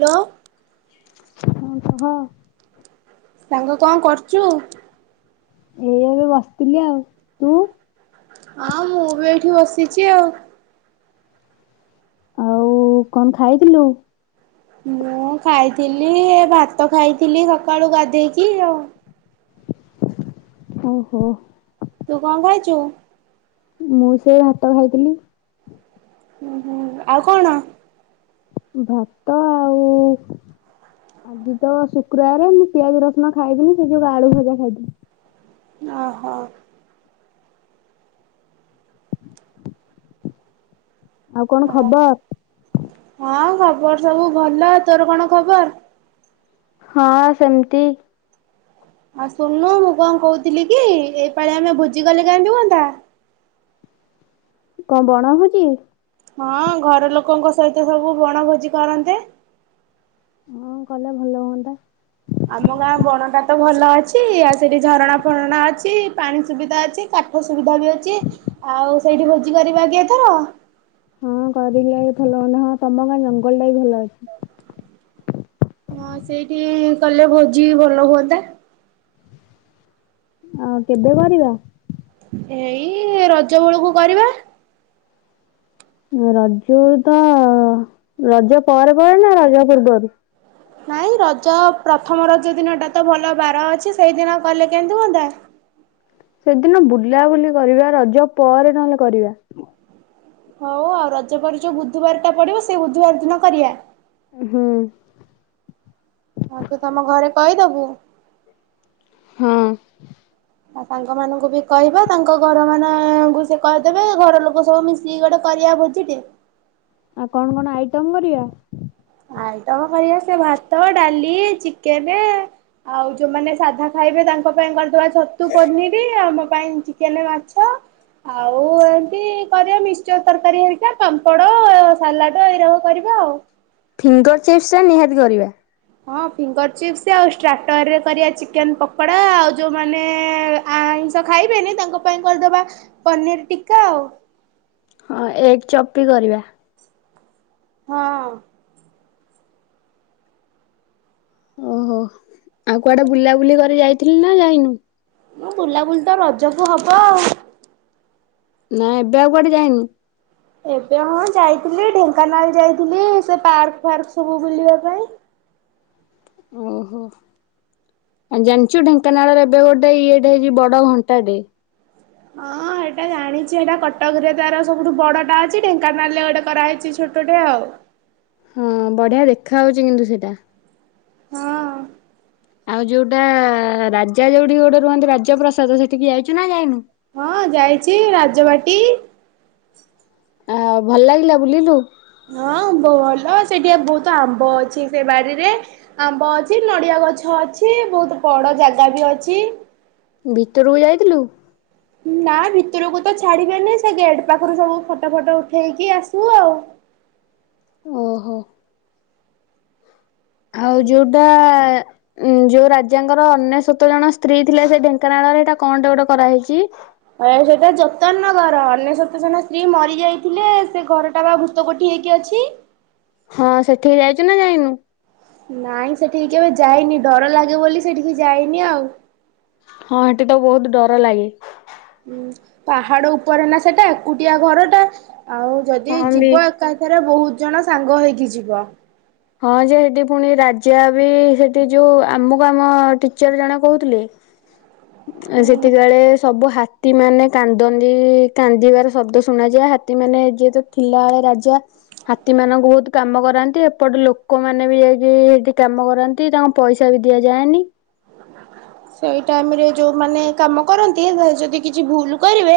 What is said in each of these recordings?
Hello. ହଁ କହ ସାଙ୍ଗ କଣ କରୁଛୁ? ଏଇ ଏବେ ବସିଥିଲି ଆଉ ତୁ? ହଁ ମୁଁ ବି ଏଇଠି ବସିଛି ଆଉ। ଆଉ କଣ ଖାଇଥିଲୁ। ମୁଁ ଖାଇଥିଲି ଭାତ ଖାଇଥିଲି ସକାଳୁ ଗାଧେଇକି ଆଉ। ଓ ହୋ ତୁ କଣ ଖାଇଚୁ? ମୁଁ ସେ ଭାତ ଖାଇଥିଲି। ହୁଁ ହୁଁ ଆଉ କଣ? ଭାତ ଆଉ ଆଜି ତ ଶୁକ୍ରବାରେ ମୁଁ ପିଆଜ ରସୁଣ ଖାଇବିନି ସେ ଯୁ ଆଳୁ ଭଜା ଖାଇଥିଲି। ଓ ହୋ ଆଉ କଣ ଖବର? ବର୍ ସବୁ ଭଲ। ତୋର କଣ ଖବର? ହଁ ସେମତି। ଆଉ ଶୁଣୁନୁ ମୁଁ କଣ କହୁଥିଲି କି ଏଇ ପାଳି ଆମେ ଭୋଜି କଲେ କେମିତି ହୁଅନ୍ତା? କଣ ବଣ ଭୋଜି? ହଁ ଘର ଲୋକଙ୍କ ସହିତ ସବୁ ବଣ ଭୋଜି କରନ୍ତେ। ହଁ କଲେ ଭଲ ହୁଅନ୍ତା। ଆମ ଗାଁ ବଣଟା ତ ଭଲ ଅଛି ଆ ସେଠି ଝରଣା ଫରଣା ଅଛି ପାଣି ସୁବିଧା ଅଛି କାଠ ସୁବିଧା ବି ଅଛି ଆଉ ସେଇଠି ଭୋଜି କରିବା କି ଏଥର? ହଁ କରିଲେ [unintelligible] ହଁ ତମ ଗାଁଆ ଜଙ୍ଗଲଟା [unintelligible] ଭଲ ଅଛି। ହଁ ସେଇଠି କଲେ ଭୋଜି ଭଲ ହୁଅନ୍ତା। ଆଉ କେବେ କରିବା? ଏଇଇଇ ରଜ ବେଳକୁ କରିବା। ରଜୁତ ରଜ ପରେ ପରେ ନା ରଜ ପୂର୍ବରୁ? ନାଇଁ ରଜ ପ୍ରଥମ ରଜ ଦିନଟା ତ ଭଲ ବାର ଅଛି ସେଇଦିନ କଲେ କେମିତି ହୁଅନ୍ତା? ସେଦିନ ବୁଲାବୁଲି କରିବା ରଜ ପରେ ନହେଲେ କରିବା। ହଉ ଆଉ ରଜ ପରେ ଯୋଉ ବୁଧବାରଟା ପଡିବ ସେଇ ବୁଧବାର ଦିନ କରିବା। ହୁଁ। ଆଉ ତୁ ତମ ଘରେ କଇଦବୁ? ହଁ। ଆଉ ସାଙ୍ଗ ମାନଙ୍କୁ ବି କହିବା ତାଙ୍କ ଘର ମାନଅଅ ଙ୍କୁ ସେ କହି ଦେବେ ଘର ଲୋକ ସବୁ ମିଶିକି ଗୋଟେ କରିଆ ଭୋଜିଟେ। ଆଉ କଣ କଣ ଆଇଟମ କରିବା? ଆଇଟମ କରିଆ ସେ ଭାତ ଡାଲି ଚିକେନ ଆଉ ଯୋଉମାନେ ସାଧା ଖାଇବେ ତାଙ୍କ ପାଇଁ କରିଦବା ଛତୁ ପନିର ଆମ ପାଇଁ ଚିକେନ ମାଛ ଆଉ ଏମିତି କରିବା ମିିକ୍ସଚର ତରକାରୀ ହରିକା ପାମ୍ପଡ଼, ସାଲାଡ଼ ଏଇରକ କରିବା ଆଉ। ଫିଙ୍ଗର୍ ଚିପ୍ସଟା ନିହାତି କରିବା। ହଁ ଫିଙ୍ଗର ଚିପ୍ସ୍ ଆଉ ଷ୍ଟ୍ରାର୍ଟରରେ କରିଆ ଚିକେନ୍ ପକୋଡା ଆଉ ଯୋଉମାନେ ଆଇଁଷ ଖାଇବେନି ତାଙ୍କ ପାଇଁ କରିଦବା ପନିର୍ ଟିକା ଆଉ। ହଁ ଏଗ୍ ଚପ୍ ବି କରିବା। ହଁଅଅ। ଓହୋଃ ଆଉ କୁଆଡେ ବୁଲାବୁଲି କରି ଯାଇଥିଲି ନା ଯାଇନୁ? ହଁ ବୁଲାବୁଲି ତ ରଜକୁ ହବ ଆଉ। ନା ଏବେ ଆଉ କୁଆଡେ ଯାଇନୁ? ଏବେ ହଁ ଯାଇଥିଲି ଢେଙ୍କାନାଳ ଯାଇଥିଲି ସେ ପାର୍କ ଫାର୍କ ସବୁ ବୁଲିବା ପାଇଁ ଓହୋଃ, ଆଉ ଜାଣିଚୁ ଢେଙ୍କାନାଳରେ ଏବେ ଗୋଟେ ଇଏଟେ ହେଇଛି ବଡ ଘଣ୍ଟାଟେ। ହଁ ଏଇଟା ଜାଣିଛି ଏଇଟା କଟକରେ ତାର ସବୁଠୁ ବଡଟା ଅଛି ଢେଙ୍କାନାଳରେ ଗୋଟେ କରାହେଇଛି ଛୋଟଟେ ଆଉ ହଁ ବଢିଆ ଦେଖା ଯାଉଛି କିନ୍ତୁ ସେଇଟା। ହଁଅଅ ଆଉ ଯୋଉଟାଆଆ ରାଜା ଯୋଉଠି ଗୋଟେ ରୁହନ୍ତି ରାଜ୍ୟପ୍ରସାଦ ସେଠିକି ଯାଇଛୁ ନା ଯାଇନୁ? ହଁ ଯାଇଛି ରାଜବାଟୀ ଆ ଭଲ ଲାଗିଲା ବୁଲିଲୁ? ହଁ ଭଲ ସେଠିଆ ବହୁତ ଆମ୍ବ ଅଛି ସେ ବାଡିରେ, ଆମ୍ବ ଅଛି ନଡିଆ ଗଛ ଅଛି ବହୁତ ବଡ ଜାଗା ବି ଅଛି। ଭିତରକୁ ଯାଇଥିଲୁ? ନା ଭିତୁରକୁ ତ ଛାଡିବେନି ସେ ଗେଟ୍ ପାଖରୁ ସବୁ ଫଟୋଫଟ ଉଠେଇକି ଆସୁ ଆଉ ଓହୋ। ଆଉ ଯୋଉଟା ଉଁ ଯୋଉ ରାଜାଙ୍କର ଅନେଶତ ଜଣ ସ୍ତ୍ରୀ ଥିଲେ ସେ ଢେଙ୍କାନାଳରେ ଏଇଟା କଣଟେ ଗୋଟେ କରାହେଇଛି? ଅ ସେଟା ଯତନ ନଗର ଅନେଶତ ଜଣ ସ୍ତ୍ରୀ ମରିଯାଇଥିଲେ ସେ ଘରଟା ବା ଭୂତକୋଠି ହେଇକି ଅଛି। ହଁ ସେଠିକି ଯାଇଛୁ ନା ଯାଇନୁ? ନାଇଁ ସେଠିକି କେବେ ଯାଇନି ଡର ଲାଗେ ବୋଲି ସେଠିକି ଯାଇନି ଆଉ। ହଁ ଠେଠି ତ ବହୁତ ଡର ଲାଗେ। ଉଁ ପାହାଡ ଉପରେ ନା ସେଟା ଏକୁଟିଆ ଘରଟା ଆଉ ଯଦି ହଁ ବି ଯିବ ଏକାଥରେ ବହୁତ୍ ଜଣ ସାଙ୍ଗ ହେଇକି ଯିବ। ହଁ ଯେ ହେଠି ପୁଣି ରାଜା ବି ସେଠି ଯୋଉ ଆମକୁ ଆମ ଟିଚର୍ ଜଣ କୋହୁଥୁଲେ ହୁଁ ସେତିକାଳେ ସବୁ ହା ତୀ ମାନେ କାନ୍ଦନ୍ତିି କାନ୍ଦିବାର ଶବ୍ଦ ଶୁଣାଯାଏ ହାତୀମାନୋନେ ଯେେତ ଥିଲାବେଳେ ରାଜା ହାତୀ ମାନଙ୍କୁ ବହୁତ କାମ କରାନ୍ତି ଏ ପଟେ ଲୋକମାନୋନେ ବି ଯାଇକି ସେଠି କାମ କରନ୍ତି ତାଙ୍କୁ ପଇସା ବି ଦିଆଯାଏନି। ସେଇ ଟାଇମ ରେ ଯୋଉମାନୋନ କାମ କରନ୍ତି ଯଦି କିଛି ଭୁଲ କରିବେ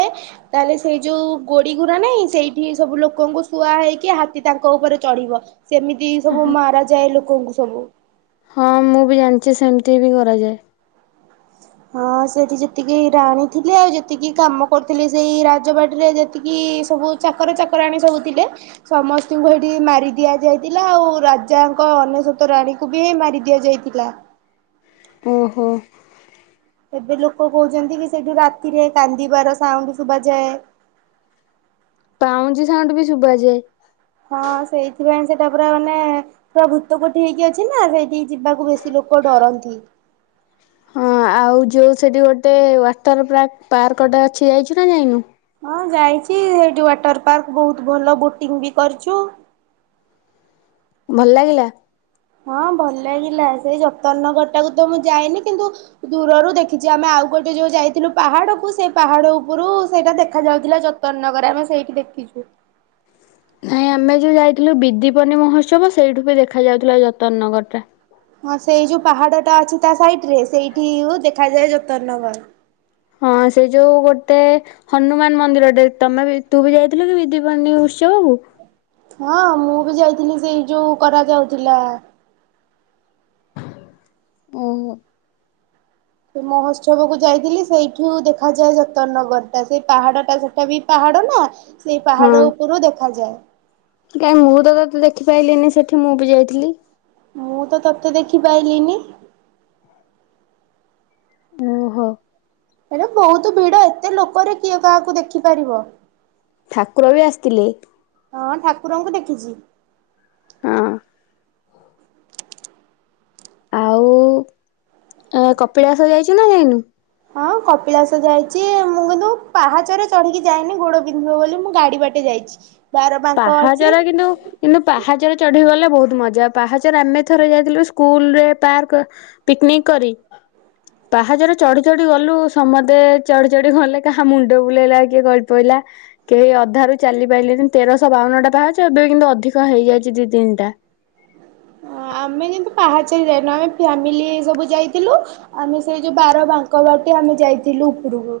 ତାହେଲେ ସେଇ ଯୋଉ ଗୋଡିଗୋୁରା ନାହିଁ ସେଇଠି ସବୁ ଲୋକଙ୍କୁ ଶୁଆ ହେଇକି ହାତୀ ତାଙ୍କ ଉପରେ ଚଢିବ। ସେମିତି ସବୁ ମାରା ଯାଏ ଲୋକଙ୍କୁ ସବୁ। କିଛି ସେମିତି ବି କରାଯାଏ। ହଁ ସେଠି ଯେତିକି ରାଣୀ ଥିଲେ ଆଉ ଯେତିକି କାମ କରୁଥିଲେ ସେଇ ରାଜବାଟରେ ଯେତିକି ସବୁ ଚାକର ଚାକରାଣୀ ସବୁ ଥିଲେ ସମସ୍ତଙ୍କୁ ସେଇଠି ମାରି ଦିଆ ଯାଇଥିଲା। ଆଉ ରାଜାଙ୍କ ଅନେଶତ ରାଣୀଙ୍କୁ ବି ମାରି ଦିଆ ଯାଇଥିଲା। ଓହୋ। ଏବେ ଲୋକ କହୁଛନ୍ତି କି ସେଇଠୁ ରାତିରେ କାନ୍ଦିବାର ସାଉଣ୍ଡ ଶୁଭାଯାଏ। ପାଉଁଜି ସାଉଣ୍ଡ ବି ଶୁଭାଯାଏ। ହଁ ସେଇଥିପାଇଁ ସେଟା ପୁରା ମାନେ ପୁରା ଭୂତ କୋଠି ହେଇକି ଅଛି ନା ସେଇଠିକି ଯିବାକୁ ବେଶୀ ଲୋକ ଡରନ୍ତି। ହଉ ଯୋଉ ସେଠି ଗୋଟେ ୱାଟର ପାର୍କ ପାର୍କଟେ ଅଛି ଯାଇଚୁନା ଯାଇନୁ? ହଁ ଯାଇଚି ସେଇଠି ୱାଟର ପାର୍କ ବୋହୁତ୍ ଭଲ ବୋଟିଂ ବି କରିଚୁ। ଭଲ୍ ଲାଗିଲା? ହଁ ଭଲ ଲାଗିଲା ସେଇ ଯତନ ନଗର ଟାକୁ ତ ମୁଁ ଯାଇନି କିନ୍ତୁ ଦୂରରୁ ଦେଖିଛି ଆମେ ଆଉ ଗୋଟେ ଯୋଉ ଯାଇଥିଲୁ ପାହାଡକୁ ସେଇ ପାହାଡ ଉପରୁ ସେଇଟା ଦେଖା ଯାଉଥିଲା ଯତନ ନଗର ଆମେ ସେଇଠି ଦେଖିଚୁ। ନାଇଁ ଆମେ ଯୋଉ ଯାଇଥିଲୁ ବିଦିପନୀ ମହୋତ୍ସବ ସେଇଠୁ ବି ଦେଖାଯ ଯାଉଥିଲା ଯତନ ନଗର ଟା। ହଁ ସେଇ ଯୋଉ ପାହାଡ ଟା ଅଛି ତା ସାଇଡ ରେ ସେଇଠି ଦେଖାଯାଏ ଜୋତନ ନଗର୍। ହଁ ସେ ଯୋଉ ଗୋଟେ ହନୁମାନ୍ ମନ୍ଦିରଟେ ତମେ ବି ତୁ ବି ଯାଇଥିଲୁ କି ବିଧିପନି ଉ ହଁ ମୁଁ ବି ଯାଇ ଥିଲ ସେଇ ଯୋଉ କରାଯାଉଥିଲା। ଓହୋ। ସେ ମହୋତ୍ସବ କୁ ଯାଇଥିଲି ସେଇଠୁ ଦେଖାଯାଏ ଯତନ ନଗର ଟା ସେଇ ପାହାଡ ଟା ସେଟା ବି ପାହାଡ ନା ସେଇ ହଁ ପାହାଡ଼ ଉପରୁ ଦେଖାଯାଏ। କାଇଁ ମୁଁ ତ ତତେଦେଖିପଲିିନି ସେଠି ମୁଁ ବି ଯାଇଥିଲି। ମୁଁ ତ ତତେ ଦେଖିପାଇଲିନି। ଉଁ ହୋ। ହେଲେ ବହୁତ ଭିଡ ଏତେ ଲୋକରେ କିଏ କାହାକୁ ଦେଖିପାରିବ। ଠାକୁର ବି ଆସିଥିଲେ ହଁ ଠାକୁରଙ୍କୁ ଦେଖିଚି। ହଁ। ଆଉ କପିଳାସ ଯାଇଛୁ ନା ଯାଇନୁ? ହଁ କପିଳାସ ଯାଇଚି ମୁଁ କିନ୍ତୁ ପାହାଚରେ ଚଢିକି ଯାଇନି ଗୋଡ ବିନ୍ଧିବ ବୋଲି ମୁଁ ଗାଡି ବାଟେ ଯାଇଚି ପାହାଚର କିନ୍ତୁ କିନ୍ତୁ ପାହାଚର ଚଢି ଗଲେ ବହୁତ ମଜା ପାହାଚରେ ଆମେ ଥରେ ଯାଇଥିଲୁ ସ୍କୁଲରେ ପାର୍କ ପିକନିକ କରି ପାହାଚରେ ଚଢି ଚଢି ଗଲୁ ସମସ୍ତେ ଚଢି ଚଢି ଗଲେ କାହା ମୁଣ୍ଡ ବୁଲେଇଲା କିଏ ଗଳି ପଇଲା କେହି ଅଧାରୁ ଚାଲି ପାଇିଲେନି। ତେରଶହ ବାଉନଟା ପାହାଚ ଏବେ କିନ୍ତୁ ଅଧିକ ହେଇଯାଇଛି ଦି ତିନିଟା। ଆମେ କିନ୍ତୁ ପାହାଚାରେ ଯାଇନୁ ଆମେ ଫ୍ୟାମିଲି ସବୁ ଯାଇଥିଲୁ ଆମେ ସେଇ ଯୋଉ ବାର ବାଙ୍କ ବାଟେ ଆମେ ଯାଇଥିଲୁ ଉପରକୁ।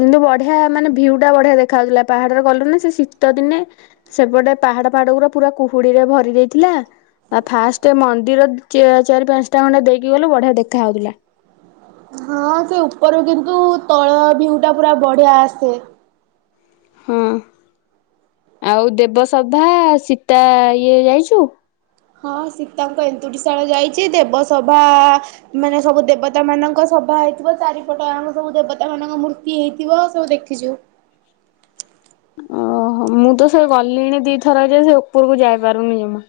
କିନ୍ତୁ ବଢିଆ ମାନେ ଭିଉଟା ବଢିଆ ଦେଖା ଯାଉଥିଲା ପାହାଡରେ ଗଲୁ ନା ସେ ଶୀତ ଦିନେ ସେପଟେ ପାହାଡ ପାହାଡ ଗୁର ପୁରା କୁହୁଡିରେ ଭରି ଦେଇଥିଲା ଆଉ ଫାଷ୍ଟ ମନ୍ଦିର ଚାରି ପାଞ୍ଚଟା ଖଣ୍ଡେ ଦେଇକି ଗଲୁ ବଢିଆ ଦେଖାଉଥିଲା। ହଁ ସେ ଉପରୁ କିନ୍ତୁ ତଳ ଭିଉଟା ପୁରା ବଢିଆ ଆସେ। ହଁ ଆଉ ଦେବସଭା ସୀତା ଇଏ ଯାଇଛୁ। ହଁ ସୀତାଙ୍କ ଏନ୍ତୁଡ଼ିଶାଳ ଯାଇଛି ଦେବ ସଭା ମାନେ ସବୁ ଦେବତା ମାନଙ୍କ ସଭା ହେଇଥିବ ଚାରିପଟ ଯାକ ସବୁ ଦେବତା ମାନଙ୍କ ମୂର୍ତ୍ତି ହେଇଥିବ ସବୁ ଦେଖିଛୁ। ଓହୋ ମୁଁ ତ ସେ ଗଲିଣି ଦିଥର ଯେ ସେ ଉପରକୁ ଯାଇପାରୁନି ଜମା।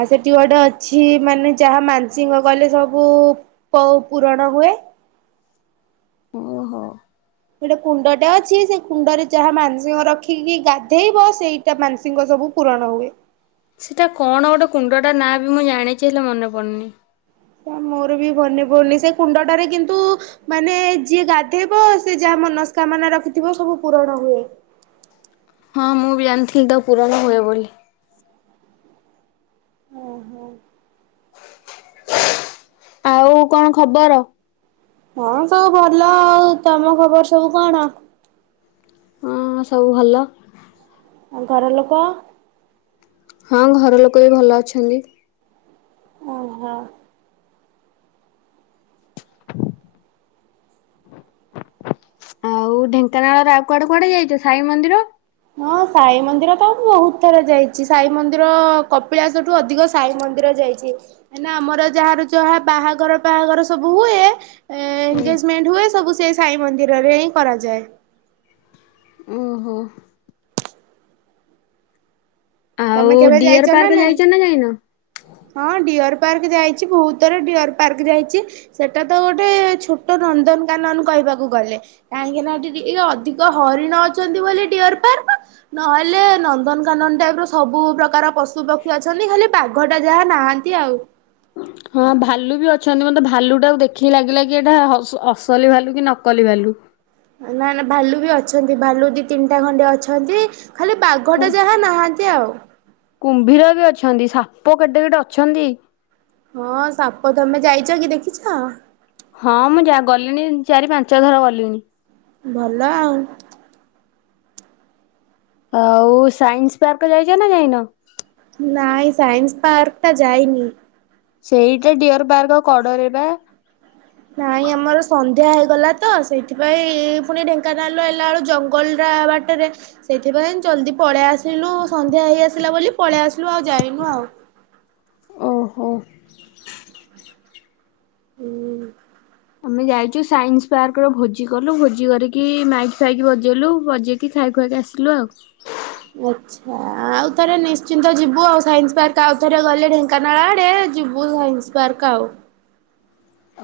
ଆଉ ସେଠି ଗୋଟେ ଅଛି ମାନେ ଯାହା ମାନସିକ କଲେ ସବୁ ପ ପୂୁରଣ ହୁଏ। ଓହୋ। ଗୋଟେ କୁଣ୍ଡଟେ ଅଛି ସେ କୁଣ୍ଡରେ ଯାହା ମାନସିକ ରଖିକି ଗାଧେଇବ ସେଇଟା ମାନସିକ ସବୁ ପୂରଣ ହୁଏ। ସେଟା କଣ ଗୋଟେ କୁଣ୍ଡଟା ନାଁ ବି ମୁଁ ଜାଣିଛି ହେଲେ ମନେ ପଡୁନି। ମୋର ବି ମନେ ପଡୁନି ସେ କୁଣ୍ଡଟାରେ କିନ୍ତୁ ମାନେ ଯିଏ ଗାଧେଇବ ସେ ଯାହା ମନସ୍କାମନା ରଖିଥିବ ସବୁ ପୂରଣ ହୁଏ। ହଁ ମୁଁ ବି ଜାଣିଥିଲି ତ ପୂରଣ ହୁଏ ବୋଲି। ଓହୋ। ଆଉ କଣ ଖବର? ହଁ ସବୁ ଭଲ ଆଉ ତମ ଖବର ସବୁ କଣ? ହଁ ସବୁ ଭଲ। ଆଉ ଘର ଲୋକ। ହଁ ଘର ଲୋକ ବି ଭଲ ଅଛନ୍ତି। ଅ ହ। ଆଉ ଢେଙ୍କାନାଳର ଆଉ କୁଆଡେ କୁଆଡେ ଯାଇଛ ସାଇ ମନ୍ଦିର। ହଁ ସାଇ ମନ୍ଦିର ତ ବହୁତ ଥର ଯାଇଛି। ସାଇ ମନ୍ଦିର କପିଳାସଠୁ ଅଧିକ ସାଇ ମନ୍ଦିର ଯାଇଛି କାଇଁନାଁ ଆମର ଯାହାର ଯାହା ବାହାଘର ପାହାଘର ସବୁ ହୁଏ ହୁଁ। ଏଗେଜମେଣ୍ଟ ହୁଏ ସବୁ ସେଇ ସାଇ ମନ୍ଦିରରେ ହିଁ କରାଯାଏ। ଓହୋ। ଆଉ ତମେ କେବେ ଡିଅର ଯାଇଛ ନା ପାର୍କ ନାଇଁ ଯାଇଛ ଯାଇନ? ହଁ ଡିଅର ପାର୍କ ଯାଇଛି ବହୁତଥର ଡିଅର ପାର୍କ ଯାଇଛି ସେଟା ତ ଗୋଟେ ଛୋଟ ନନ୍ଦନକାନନ କହିବାକୁ ଗଲେ କାହିଁକିନା ଏଠି ଟିକେ ଅଧିକ ହରିଣ ଅଛନ୍ତି ବୋଲି ଡିଅର ପାର୍କ ନହେଲେ ନନ୍ଦନକାନନ ଟାଇପ୍ ର ସବୁ ପ୍ରକାର ପଶୁ ପକ୍ଷୀ ଅଛନ୍ତି ଖାଲି ବାଘଟା ଯାହା ନାହାନ୍ତି ଆଉ। ହଁ ଭାଲୁ ବି ଅଛନ୍ତି ମତେ ଭାଲୁଟା ଦେଖିକି ଲାଗିଲା କି ଏଇଟା ଅସଲି ଭାଲୁ କି ନକଲି ଭାଲୁ। ନା ନା ଭାଲୁ ବି ଅଛନ୍ତି ଭାଲୁ ଦି ତିନିଟା ଖଣ୍ଡେ ଅଛନ୍ତି ଖାଲି କୁ ବାଘଟା ଯାହା ନାହାନ୍ତି ଆଉ। କୁମ୍ଭୀର ବି ଅଛନ୍ତି ସାପ କେଡେ କେଡେ ଅଛନ୍ତି। ହଁ ସାପ ତମେ ଯାଇଛ କି ଦେଖିଛ। ହଁ ମୁଁ ଯା ଗଲିଣି ଚାରି ପାଞ୍ଚ ଥର ଗଲିଣିି। ଭଲ ଆଉ। ଆଉ ସାଇନ୍ସ ପାର୍କ ଯାଇଛ ନା ଯାଇନ। ନାଇଁ ସାଇନ୍ସ ପାର୍କଟା ଯାଇନି। ସେଇଟା ଡିଅର ପାର୍ଗ କଡରେ ବା। ନାଇଁ ଆମର ସନ୍ ସନ୍ଧ୍ୟା ହେଇଗଲା ତ ସେଇଥିପାଇଁ ପୁଣି ଢେଙ୍କାନାଳ ହେଲା ବେଳୁ ଜଙ୍ଗଲଟା ବାଟରେ ସେଇଥିପାଇଁ ଜଲ୍ଦି ପଳେଇ ଆସିଲୁ। ସନ୍ଧ୍ୟା ହେଇ ଆସିଲା ବୋଲି ପଳେଇ ଆସିଲୁ ଆଉ ଯାଇନୁ ଆଉ। [inaudible] ହୁଁ। ଆମେ ଯାଇଛୁ ସାଇନ୍ସ ପାର୍କର ଭୋଜି କଲୁ ଭୋଜି କରିକି ମାଇକି ଫାଇକି ବଜେଇଲୁ ବଜେଇକି ଖାଇ ଖୁଆକି ଆସିଲୁ ଆଉ। ଆଚ୍ଛା ଆଉ ଥରେ ନିଶ୍ଚିନ୍ତ ଯିବୁ ଆଉ ସାଇନ୍ସ ପାର୍କ ଆଉ ଥରେ ଗଲେ ଢେଙ୍କାନାଳ ଆଡେ ଯିବୁ ସାଇନ୍ସ୍ ପାର୍କ ଆଉ।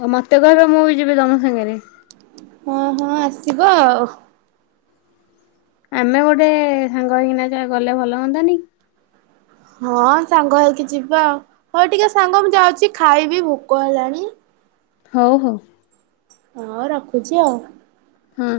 ଆଉ ମତେ କହିବ ମୁଁ ବି ଯିବି ତମ ସାଙ୍ଗେରେ। ହଁ ହଁ ଆସିବ ଆଉ। ଆମେ ଗୋଟେ ସାଙ୍ଗ ହେଇକିନା ଯେ ଗଲେ ଭଲ ହୁଅନ୍ନ୍ତାନି। ହଁ ସାଙ୍ଗ ହେକି ଯିବା ଆଉ ହଉ ଟିକେ ସାଙ୍ଗ ମୁଁ ଯାଉଛି ଖାଇବି ଭୋକ ହେଲାଣି। ହଉ ହଉ। ହଁ ରଖୁଛି ଆଉ। ହଁ।